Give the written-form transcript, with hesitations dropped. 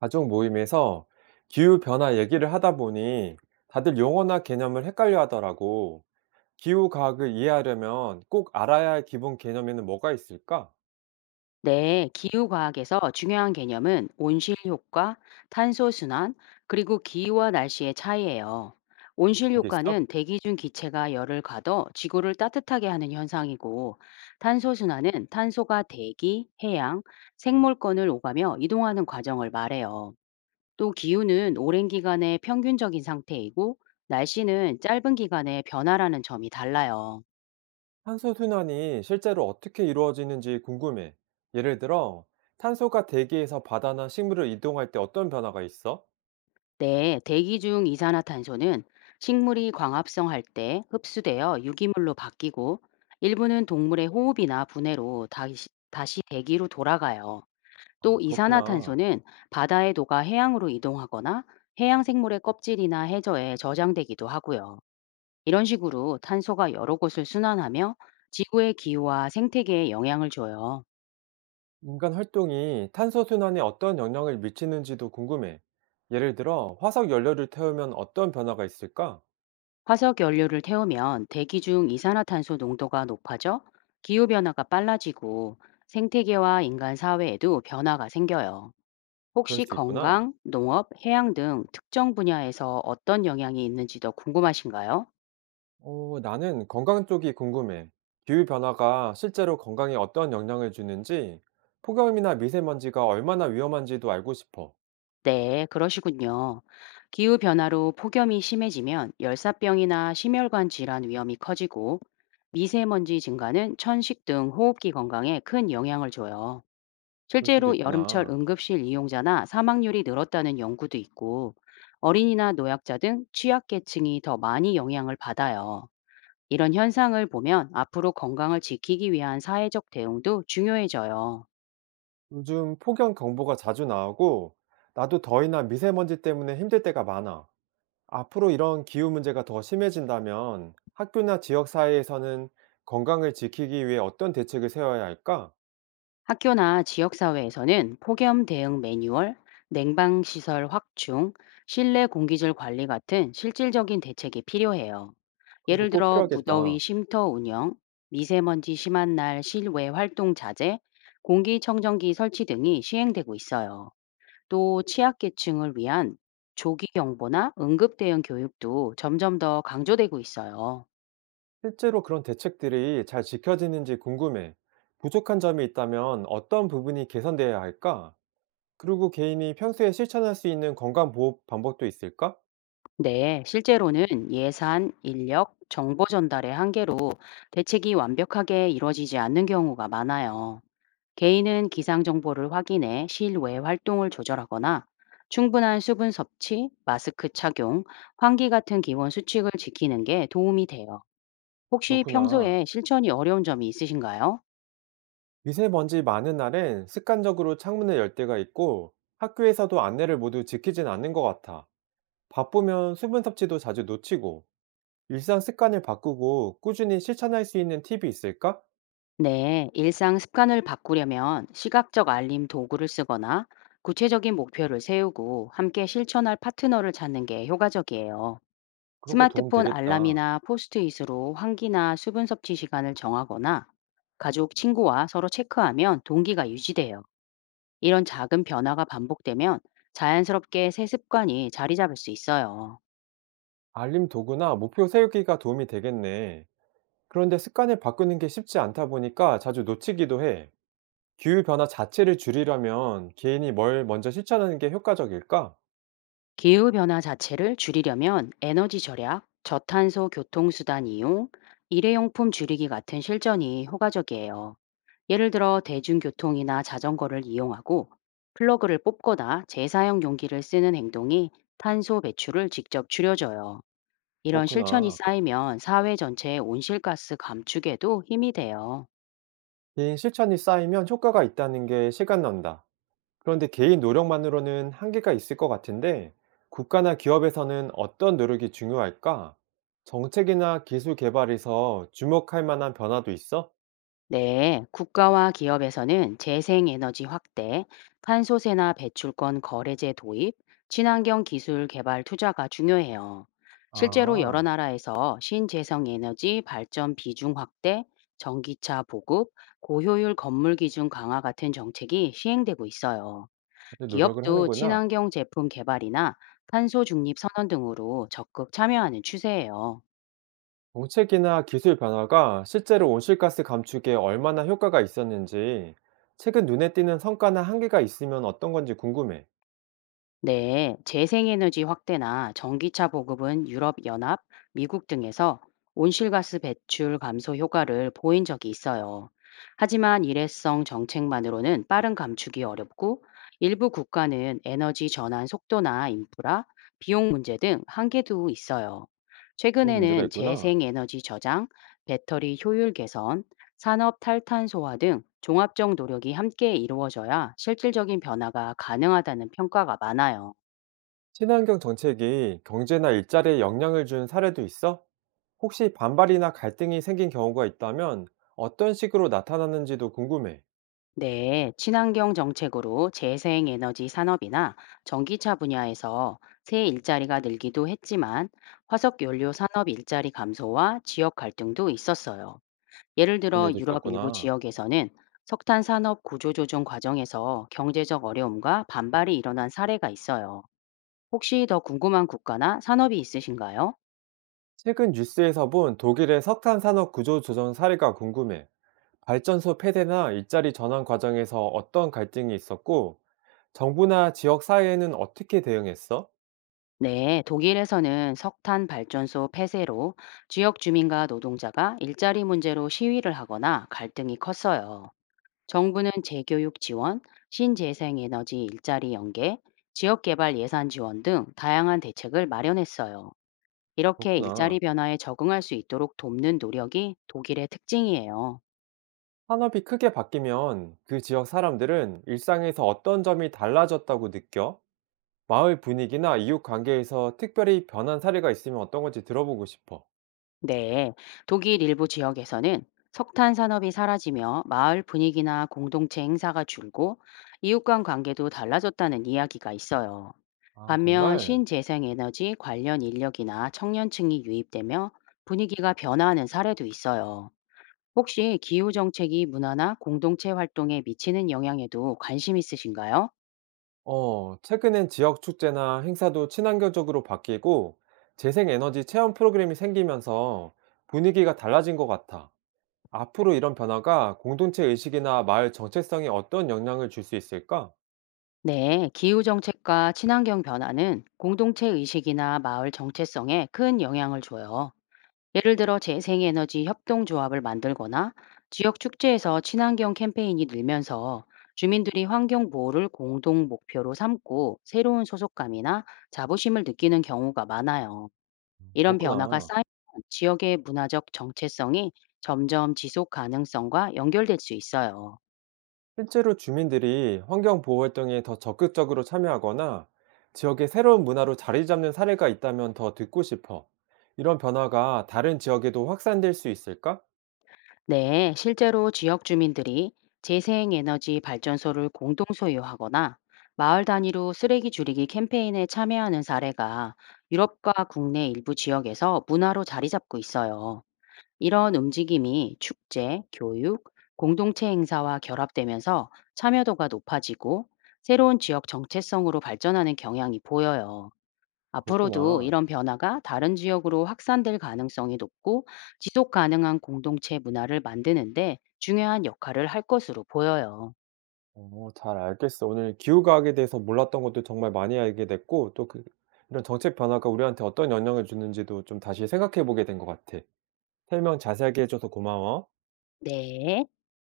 가족 모임에서 기후변화 얘기를 하다 보니 다들 용어나 개념을 헷갈려 하더라고. 기후과학을 이해하려면 꼭 알아야 할 기본 개념에는 뭐가 있을까? 네, 기후과학에서 중요한 개념은 온실효과, 탄소순환, 그리고 기후와 날씨의 차이예요. 그런 게 있어? 온실효과는 대기 중 기체가 열을 가둬 지구를 따뜻하게 하는 현상이고, 탄소순환은 탄소가 대기, 해양, 생물권을 오가며 이동하는 과정을 말해요. 또 기후는 오랜 기간의 평균적인 상태이고, 날씨는 짧은 기간의 변화라는 점이 달라요. 탄소순환이 실제로 어떻게 이루어지는지 궁금해. 예를 들어, 탄소가 대기에서 바다나 식물을 이동할 때 어떤 변화가 있어? 네, 대기 중 이산화탄소는 식물이 광합성할 때 흡수되어 유기물로 바뀌고 일부는 동물의 호흡이나 분해로 다시 대기로 돌아가요. 아, 또 그렇구나. 이산화탄소는 바다에 녹아 해양으로 이동하거나 해양 생물의 껍질이나 해저에 저장되기도 하고요. 이런 식으로 탄소가 여러 곳을 순환하며 지구의 기후와 생태계에 영향을 줘요. 인간 활동이 탄소순환에 어떤 영향을 미치는지도 궁금해. 예를 들어, 화석 연료를 태우면 어떤 변화가 있을까? 화석 연료를 태우면 대기 중 이산화탄소 농도가 높아져 기후 변화가 빨라지고 생태계와 인간 사회에도 변화가 생겨요. 그럴 혹시 수 있구나. 건강, 농업, 해양 등 특정 분야에서 어떤 영향이 있는지 더 궁금하신가요? 나는 건강 쪽이 궁금해. 기후 변화가 실제로 건강에 어떤 영향을 주는지, 폭염이나 미세먼지가 얼마나 위험한지도 알고 싶어. 네, 그러시군요. 기후 변화로 폭염이 심해지면 열사병이나 심혈관 질환 위험이 커지고 미세먼지 증가는 천식 등 호흡기 건강에 큰 영향을 줘요. 그럴 수도 실제로 여름철 있구나. 응급실 이용자나 사망률이 늘었다는 연구도 있고 어린이나 노약자 등 취약계층이 더 많이 영향을 받아요. 이런 현상을 보면 앞으로 건강을 지키기 위한 사회적 대응도 중요해져요. 요즘 폭염 경보가 자주 나오고, 나도 더위나 미세먼지 때문에 힘들 때가 많아. 앞으로 이런 기후 문제가 더 심해진다면 학교나 지역 사회에서는 건강을 지키기 위해 어떤 대책을 세워야 할까? 학교나 지역사회에서는 폭염 대응 매뉴얼, 냉방시설 확충, 실내 공기질 관리 같은 실질적인 대책이 필요해요. 그런 거 예를 꼭 들어 무더위 필요하겠다. 쉼터 운영, 미세먼지 심한 날 실외 활동 자제, 공기청정기 설치 등이 시행되고 있어요. 또 취약계층을 위한 조기 경보나 응급 대응 교육도 점점 더 강조되고 있어요. 실제로 그런 대책들이 잘 지켜지는지 궁금해. 부족한 점이 있다면 어떤 부분이 개선돼야 할까? 그리고 개인이 평소에 실천할 수 있는 건강 보호 방법도 있을까? 네, 실제로는 예산, 인력, 정보 전달의 한계로 대책이 완벽하게 이루어지지 않는 경우가 많아요. 개인은 기상 정보를 확인해 실외 활동을 조절하거나 충분한 수분 섭취, 마스크 착용, 환기 같은 기본 수칙을 지키는 게 도움이 돼요. 혹시 그렇구나. 평소에 실천이 어려운 점이 있으신가요? 미세먼지 많은 날엔 습관적으로 창문을 열 때가 있고 학교에서도 안내를 모두 지키진 않는 것 같아. 바쁘면 수분 섭취도 자주 놓치고 일상 습관을 바꾸고 꾸준히 실천할 수 있는 팁이 있을까? 네, 일상 습관을 바꾸려면 시각적 알림 도구를 쓰거나 구체적인 목표를 세우고 함께 실천할 파트너를 찾는 게 효과적이에요. 그런 거 도움 스마트폰 되겠다. 알람이나 포스트잇으로 환기나 수분 섭취 시간을 정하거나 가족, 친구와 서로 체크하면 동기가 유지돼요. 이런 작은 변화가 반복되면 자연스럽게 새 습관이 자리 잡을 수 있어요. 알림 도구나 목표 세우기가 도움이 되겠네. 그런데 습관을 바꾸는 게 쉽지 않다 보니까 자주 놓치기도 해. 기후 변화 자체를 줄이려면 개인이 뭘 먼저 실천하는 게 효과적일까? 기후 변화 자체를 줄이려면 에너지 절약, 저탄소 교통수단 이용, 일회용품 줄이기 같은 실천이 효과적이에요. 예를 들어 대중교통이나 자전거를 이용하고 플러그를 뽑거나 재사용 용기를 쓰는 행동이 탄소 배출을 직접 줄여줘요. 이런 실천이 그렇구나. 쌓이면 사회 전체의 온실가스 감축에도 힘이 돼요. 개인 실천이 쌓이면 효과가 있다는 게 실감난다. 그런데 개인 노력만으로는 한계가 있을 것 같은데 국가나 기업에서는 어떤 노력이 중요할까? 정책이나 기술 개발에서 주목할 만한 변화도 있어? 네, 국가와 기업에서는 재생에너지 확대, 탄소세나 배출권 거래제 도입, 친환경 기술 개발 투자가 중요해요. 실제로 여러 아, 나라에서 신재생에너지 발전 비중 확대, 전기차 보급, 고효율 건물 기준 강화 같은 정책이 시행되고 있어요. 다들 노력을 기업도 하는구나. 친환경 제품 개발이나 탄소 중립 선언 등으로 적극 참여하는 추세예요. 정책이나 기술 변화가 실제로 온실가스 감축에 얼마나 효과가 있었는지, 최근 눈에 띄는 성과나 한계가 있으면 어떤 건지 궁금해. 네, 재생에너지 확대나 전기차 보급은 유럽연합, 미국 등에서 온실가스 배출 감소 효과를 보인 적이 있어요. 하지만 일회성 정책만으로는 빠른 감축이 어렵고 일부 국가는 에너지 전환 속도나 인프라, 비용 문제 등 한계도 있어요. 그런 문제가 최근에는 있구나. 재생에너지 저장, 배터리 효율 개선, 산업 탈탄소화 등 종합적 노력이 함께 이루어져야 실질적인 변화가 가능하다는 평가가 많아요. 친환경 정책이 경제나 일자리에 영향을 준 사례도 있어? 혹시 반발이나 갈등이 생긴 경우가 있다면 어떤 식으로 나타나는지도 궁금해. 네, 친환경 정책으로 재생에너지 산업이나 전기차 분야에서 새 일자리가 늘기도 했지만 화석연료 산업 일자리 감소와 지역 갈등도 있었어요. 예를 그런 들어 일도 유럽 일부 있었구나. 지역에서는 석탄 산업 구조 조정 과정에서 경제적 어려움과 반발이 일어난 사례가 있어요. 혹시 더 궁금한 국가나 산업이 있으신가요? 최근 뉴스에서 본 독일의 석탄 산업 구조 조정 사례가 궁금해. 발전소 폐쇄나 일자리 전환 과정에서 어떤 갈등이 있었고, 정부나 지역 사회는 어떻게 대응했어? 네, 독일에서는 석탄 발전소 폐쇄로 지역 주민과 노동자가 일자리 문제로 시위를 하거나 갈등이 컸어요. 정부는 재교육 지원, 신재생 에너지 일자리 연계, 지역 개발 예산 지원 등 다양한 대책을 마련했어요. 이렇게 일자리 그렇구나. 변화에 적응할 수 있도록 돕는 노력이 독일의 특징이에요. 산업이 크게 바뀌면 그 지역 사람들은 일상에서 어떤 점이 달라졌다고 느껴? 마을 분위기나 이웃 관계에서 특별히 변한 사례가 있으면 어떤 건지 들어보고 싶어. 네, 독일 일부 지역에서는 석탄 산업이 사라지며 마을 분위기나 공동체 행사가 줄고 이웃 간 관계도 달라졌다는 이야기가 있어요. 아, 반면 정말? 신재생에너지 관련 인력이나 청년층이 유입되며 분위기가 변화하는 사례도 있어요. 혹시 기후 정책이 문화나 공동체 활동에 미치는 영향에도 관심 있으신가요? 최근엔 지역 축제나 행사도 친환경적으로 바뀌고 재생에너지 체험 프로그램이 생기면서 분위기가 달라진 것 같아. 앞으로 이런 변화가 공동체 의식이나 마을 정체성에 어떤 영향을 줄 수 있을까? 네, 기후 정책과 친환경 변화는 공동체 의식이나 마을 정체성에 큰 영향을 줘요. 예를 들어 재생에너지 협동조합을 만들거나 지역 축제에서 친환경 캠페인이 늘면서 주민들이 환경 보호를 공동 목표로 삼고 새로운 소속감이나 자부심을 느끼는 경우가 많아요. 이런 변화가 그렇구나. 쌓이면 지역의 문화적 정체성이 점점 지속 가능성과 연결될 수 있어요. 실제로 주민들이 환경 보호 활동에 더 적극적으로 참여하거나 지역의 새로운 문화로 자리 잡는 사례가 있다면 더 듣고 싶어. 이런 변화가 다른 지역에도 확산될 수 있을까? 네, 실제로 지역 주민들이 재생에너지 발전소를 공동 소유하거나 마을 단위로 쓰레기 줄이기 캠페인에 참여하는 사례가 유럽과 국내 일부 지역에서 문화로 자리 잡고 있어요. 이런 움직임이 축제, 교육, 공동체 행사와 결합되면서 참여도가 높아지고 새로운 지역 정체성으로 발전하는 경향이 보여요. 앞으로도 그렇구나. 이런 변화가 다른 지역으로 확산될 가능성이 높고 지속 가능한 공동체 문화를 만드는데 중요한 역할을 할 것으로 보여요. 잘 알겠어. 오늘 기후과학에 대해서 몰랐던 것도 정말 많이 알게 됐고, 이런 정책 변화가 우리한테 어떤 영향을 주는지도 좀 다시 생각해 보게 된 것 같아. 설명 자세하게 해줘서 고마워. 네.